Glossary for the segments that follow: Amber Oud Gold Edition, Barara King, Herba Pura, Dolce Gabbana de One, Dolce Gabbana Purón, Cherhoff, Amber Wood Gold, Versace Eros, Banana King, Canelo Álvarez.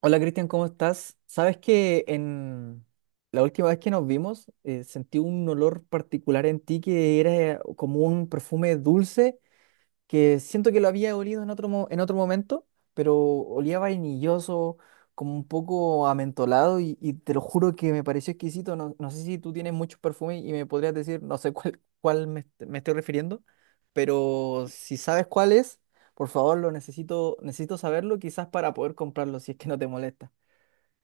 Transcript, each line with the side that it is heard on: right: Hola, Cristian, ¿cómo estás? Sabes que en la última vez que nos vimos sentí un olor particular en ti que era como un perfume dulce que siento que lo había olido en otro, en otro momento, pero olía vainilloso, como un poco amentolado y te lo juro que me pareció exquisito. No, no sé si tú tienes muchos perfumes y me podrías decir, no sé cuál, me estoy refiriendo, pero si sabes cuál es, por favor, lo necesito, necesito saberlo quizás para poder comprarlo si es que no te molesta.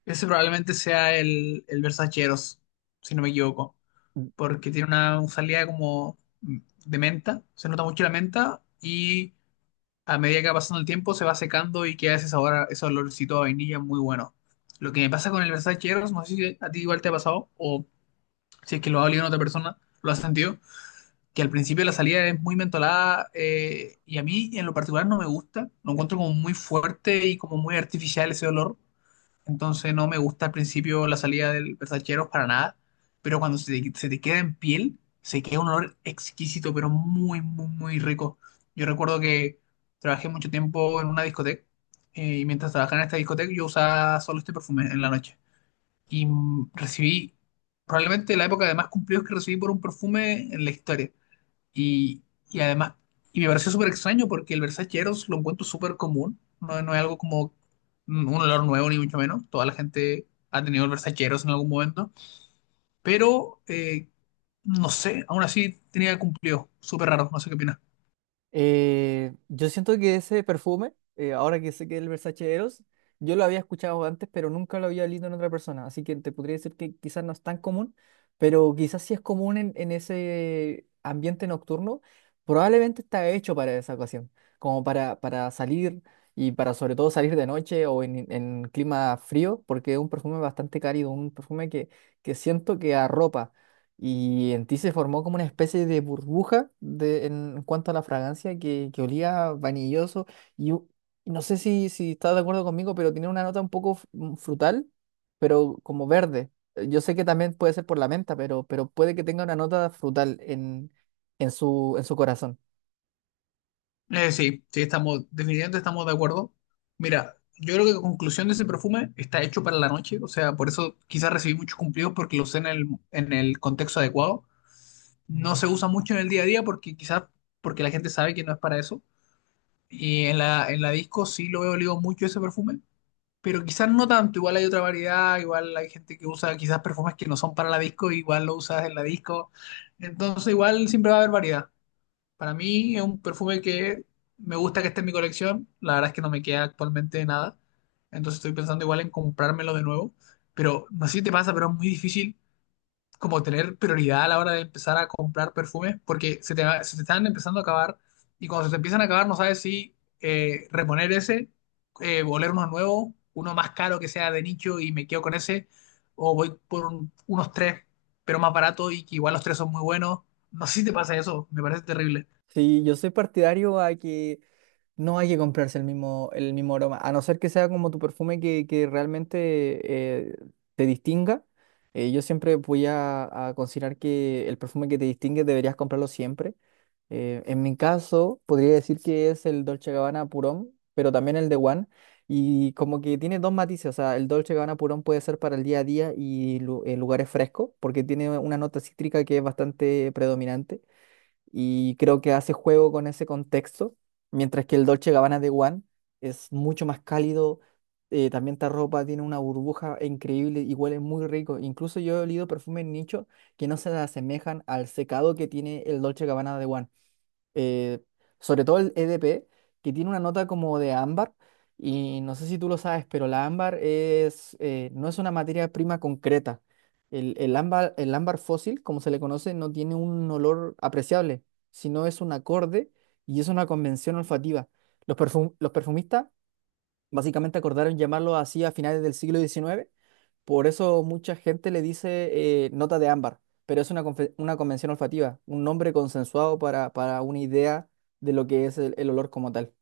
left: Ese probablemente sea el Versaceros, si no me equivoco, porque tiene una salida como de menta, se nota mucho la menta y a medida que va pasando el tiempo se va secando y queda ese ese olorcito a vainilla muy bueno. Lo que me pasa con el Versaceros, no sé si a ti igual te ha pasado o si es que lo ha olido en otra persona, lo has sentido, que al principio la salida es muy mentolada y a mí en lo particular no me gusta, lo encuentro como muy fuerte y como muy artificial ese olor, entonces no me gusta al principio la salida del Versaceros para nada, pero cuando se te queda en piel, se queda un olor exquisito, pero muy, muy, muy rico. Yo recuerdo que trabajé mucho tiempo en una discoteca, y mientras trabajaba en esta discoteca yo usaba solo este perfume en la noche. Y recibí probablemente la época de más cumplidos que recibí por un perfume en la historia. Y, y además, y me pareció súper extraño porque el Versace Eros lo encuentro súper común. No es algo como un olor nuevo, ni mucho menos. Toda la gente ha tenido el Versace Eros en algún momento. Pero, no sé, aún así tenía cumplido. Súper raro, no sé qué opinas.
right: Yo siento que ese perfume, ahora que sé que es el Versace Eros, yo lo había escuchado antes, pero nunca lo había olido en otra persona. Así que te podría decir que quizás no es tan común, pero quizás sí es común en ese ambiente nocturno. Probablemente está hecho para esa ocasión, como para salir y para sobre todo salir de noche o en clima frío, porque es un perfume bastante cálido, un perfume que siento que arropa. Y en ti se formó como una especie de burbuja de, en cuanto a la fragancia que olía vanilloso. Y u- y no sé si, si estás de acuerdo conmigo, pero tiene una nota un poco frutal, pero como verde. Yo sé que también puede ser por la menta, pero puede que tenga una nota frutal en su corazón.
left: Sí, sí, estamos, definitivamente estamos de acuerdo. Mira, yo creo que la conclusión de ese perfume está hecho para la noche. O sea, por eso quizás recibí muchos cumplidos porque lo usé en el contexto adecuado. No se usa mucho en el día a día porque quizás porque la gente sabe que no es para eso. Y en la disco sí lo he olido mucho ese perfume, pero quizás no tanto. Igual hay otra variedad, igual hay gente que usa quizás perfumes que no son para la disco, igual lo usas en la disco. Entonces igual siempre va a haber variedad. Para mí es un perfume que me gusta que esté en mi colección. La verdad es que no me queda actualmente nada. Entonces estoy pensando igual en comprármelo de nuevo. Pero no sé si te pasa, pero es muy difícil como tener prioridad a la hora de empezar a comprar perfumes, porque se te están empezando a acabar y cuando se te empiezan a acabar no sabes si reponer ese, oler uno nuevo, uno más caro que sea de nicho y me quedo con ese, o voy por unos tres, pero más barato y que igual los tres son muy buenos. No sé si te pasa eso, me parece terrible.
right: Sí, yo soy partidario a que no hay que comprarse el mismo aroma, a no ser que sea como tu perfume que realmente eh, te distinga. Yo siempre voy a considerar que el perfume que te distingue deberías comprarlo siempre. En mi caso, podría decir que es el Dolce Gabbana Purón, pero también el de One. Y como que tiene dos matices, o sea, el Dolce Gabbana Purón puede ser para el día a día y en lugares frescos, porque tiene una nota cítrica que es bastante predominante y creo que hace juego con ese contexto, mientras que el Dolce Gabbana de One es mucho más cálido, también esta ropa tiene una burbuja increíble y huele muy rico. Incluso yo he olido perfumes nicho que no se asemejan al secado que tiene el Dolce Gabbana de One, eh, sobre todo el EDP, que tiene una nota como de ámbar, y no sé si tú lo sabes, pero la ámbar es, no es una materia prima concreta. El ámbar fósil, como se le conoce, no tiene un olor apreciable, sino es un acorde y es una convención olfativa. Los perfumistas básicamente acordaron llamarlo así a finales del siglo 19. Por eso mucha gente le dice, nota de ámbar, pero es una, una convención olfativa, un nombre consensuado para una idea de lo que es el olor como tal.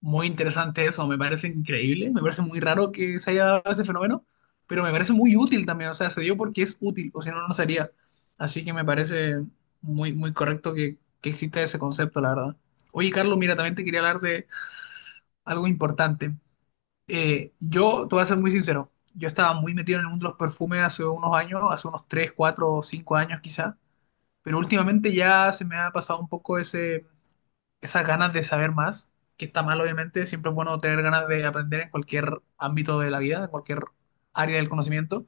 left: Muy interesante eso, me parece increíble, me parece muy raro que se haya dado ese fenómeno, pero me parece muy útil también, o sea, se dio porque es útil, o si no, no sería. Así que me parece muy, muy correcto que exista ese concepto, la verdad. Oye, Carlos, mira, también te quería hablar de algo importante. Te voy a ser muy sincero, yo estaba muy metido en el mundo de los perfumes hace unos años, hace unos 3 4 5 años quizá, pero últimamente ya se me ha pasado un poco ese esas ganas de saber más, que está mal obviamente, siempre es bueno tener ganas de aprender en cualquier ámbito de la vida, en cualquier área del conocimiento,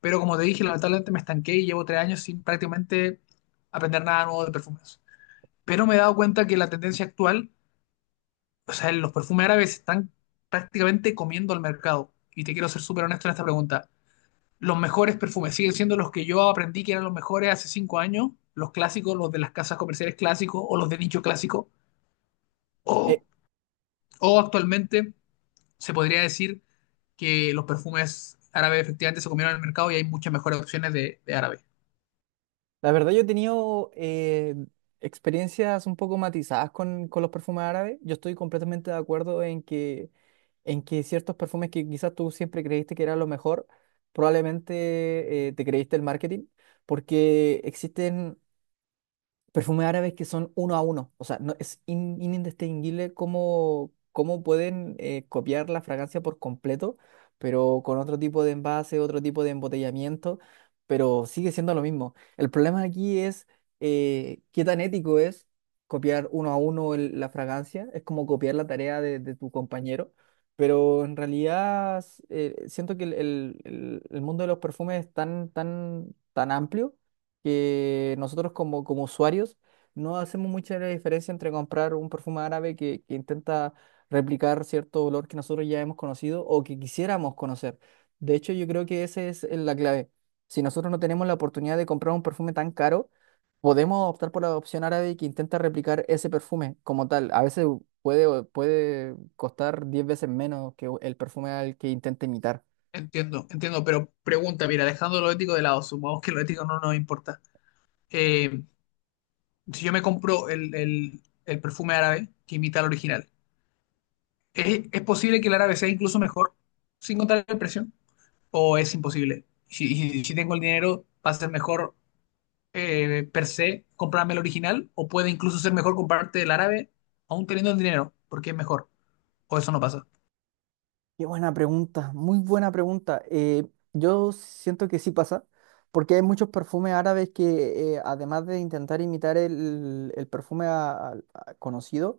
left: pero como te dije, lamentablemente me estanqué y llevo tres años sin prácticamente aprender nada nuevo de perfumes. Pero me he dado cuenta que la tendencia actual, o sea, los perfumes árabes están prácticamente comiendo el mercado. Y te quiero ser súper honesto en esta pregunta. ¿Los mejores perfumes siguen siendo los que yo aprendí que eran los mejores hace cinco años, los clásicos, los de las casas comerciales clásicos o los de nicho clásico,
right: Eh,
left: o O actualmente se podría decir que los perfumes árabes efectivamente se comieron en el mercado y hay muchas mejores opciones de árabe?
right: la verdad yo he tenido experiencias un poco matizadas con los perfumes árabes. Yo estoy completamente de acuerdo en que ciertos perfumes que quizás tú siempre creíste que era lo mejor, probablemente te creíste el marketing, porque existen perfumes árabes que son uno a uno. O sea, no, es indistinguible cómo, cómo pueden copiar la fragancia por completo, pero con otro tipo de envase, otro tipo de embotellamiento, pero sigue siendo lo mismo. El problema aquí es, qué tan ético es copiar uno a uno la fragancia. Es como copiar la tarea de tu compañero. Pero en realidad, siento que el mundo de los perfumes es tan, tan, tan amplio que nosotros como, como usuarios no hacemos mucha la diferencia entre comprar un perfume árabe que intenta replicar cierto olor que nosotros ya hemos conocido o que quisiéramos conocer. De hecho, yo creo que esa es la clave. Si nosotros no tenemos la oportunidad de comprar un perfume tan caro, podemos optar por la opción árabe que intenta replicar ese perfume como tal. A veces puede costar 10 veces menos que el perfume al que intenta imitar.
left: Entiendo, entiendo, pero pregunta, mira, dejando lo ético de lado, supongamos que lo ético no nos importa. Eh, si yo me compro el perfume árabe que imita al original, es posible que el árabe sea incluso mejor sin contar el precio? ¿O es imposible? Si tengo el dinero, ¿va a ser mejor per se comprarme el original o puede incluso ser mejor comprarte el árabe aún teniendo el dinero porque es mejor? ¿O eso no pasa?
right: Qué buena pregunta, muy buena pregunta. Yo siento que sí pasa, porque hay muchos perfumes árabes que, además de intentar imitar el perfume conocido,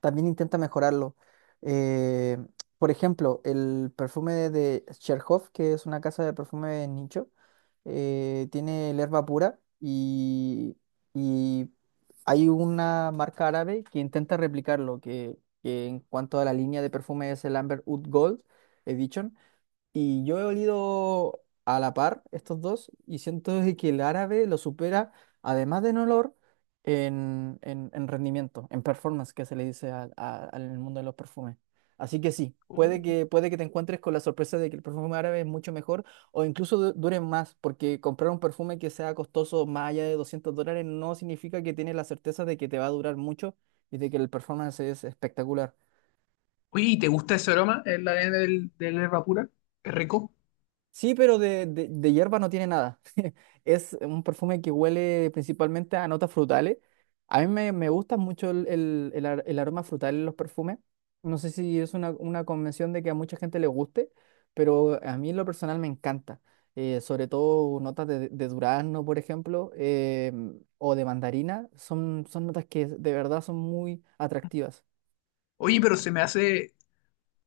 right: también intenta mejorarlo. Eh, por ejemplo, el perfume de Cherhoff, que es una casa de perfume nicho, tiene el Herba Pura, y hay una marca árabe que intenta replicarlo, que en cuanto a la línea de perfume es el Amber Oud Gold Edition, y yo he olido a la par estos dos y siento de que el árabe lo supera, además de en olor, en, en rendimiento, en performance, que se le dice al mundo de los perfumes. Así que sí, puede que te encuentres con la sorpresa de que el perfume árabe es mucho mejor o incluso dure más, porque comprar un perfume que sea costoso más allá de $200 no significa que tienes la certeza de que te va a durar mucho y de que el performance es espectacular.
left: Oye, ¿y te gusta ese aroma? El ADN del yerba pura. Es rico.
right: Sí, pero de hierba no tiene nada. Es un perfume que huele principalmente a notas frutales. A mí me gusta mucho el, el aroma frutal en los perfumes. No sé si es una convención de que a mucha gente le guste, pero a mí en lo personal me encanta. Sobre todo notas de durazno, por ejemplo, o de mandarina. Son, son notas que de verdad son muy atractivas.
left: Oye, pero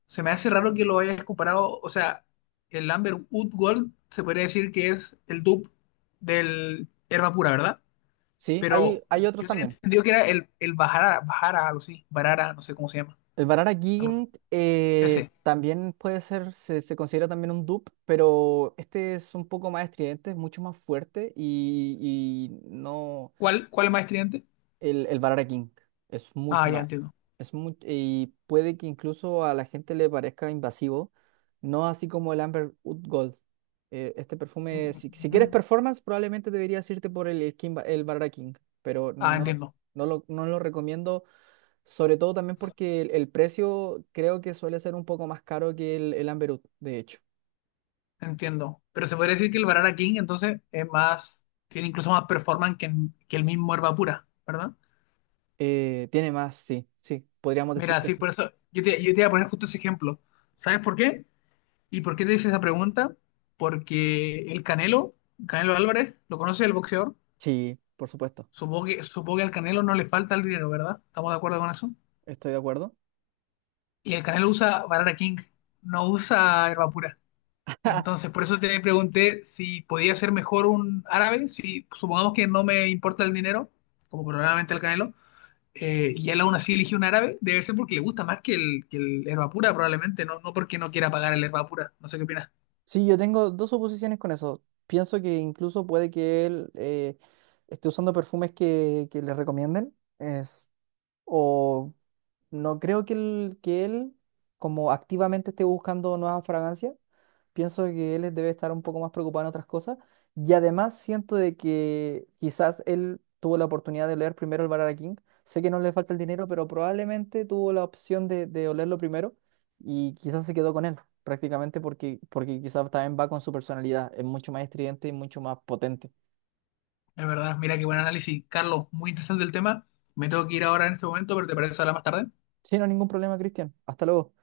left: se me hace raro que lo hayas comparado. O sea, el Amber Wood Gold se podría decir que es el dupe del hierba pura, ¿verdad?
right: Sí, hay,
left: Pero
right: hay
left: sí,
right: otros
left: yo tenía
right: también.
left: entendido que era el Bajara, Bajara, algo así. Barara, no sé cómo se llama.
right: El Banana
left: Algo así.
right: King,
left: Ese.
right: también puede ser, se considera también un dupe, pero este es un poco más estridente, es mucho más fuerte y no,
left: ¿Cuál, cuál es más estridente?
right: el Banana King es
left: Ah,
right: mucho
left: ya
right: más,
left: entiendo.
right: y puede que incluso a la gente le parezca invasivo, no así como el Amber Wood Gold. Este perfume, si, si quieres performance, probablemente deberías irte por el, King el Banana King, pero
left: Ah,
right: no,
left: entiendo,
right: no lo recomiendo, sobre todo también porque el precio creo que suele ser un poco más caro que el Amberut, de hecho.
left: entiendo. Pero se podría decir que el Barara King entonces es más, tiene incluso más performance que el mismo Herba Pura, ¿verdad?
right: Tiene más, sí, sí, podríamos decir
left: Mira,
right: que
left: sí,
right: sí.
left: por eso yo te iba a poner justo ese ejemplo. ¿Sabes por qué? ¿Y por qué te hice esa pregunta? Porque el Canelo, Canelo Álvarez, lo conoce, el boxeador.
right: Sí, por supuesto,
left: Supongo que al Canelo no le falta el dinero, ¿verdad? ¿Estamos de acuerdo con eso?
right: estoy de acuerdo.
left: Y el Canelo usa Barara King, no usa Herba Pura. Entonces, por eso te pregunté si podía ser mejor un árabe, si supongamos que no me importa el dinero, como probablemente el Canelo, y él aún así eligió un árabe, debe ser porque le gusta más que el Herba Pura, probablemente, no, no porque no quiera pagar el Herba Pura. No sé qué opinas.
right: Sí, yo tengo dos oposiciones con eso. Pienso que incluso puede que él, esté usando perfumes que le recomienden es, o no creo que él como activamente esté buscando nuevas fragancias. Pienso que él debe estar un poco más preocupado en otras cosas. Y además siento de que quizás él tuvo la oportunidad de leer primero el Barara King. Sé que no le falta el dinero, pero probablemente tuvo la opción de olerlo primero y quizás se quedó con él, prácticamente porque, porque quizás también va con su personalidad. Es mucho más estridente y mucho más potente.
left: Es verdad, mira qué buen análisis. Carlos, muy interesante el tema. Me tengo que ir ahora en este momento, pero ¿te parece hablar más tarde?
right: Sí, no hay ningún problema, Cristian. Hasta luego.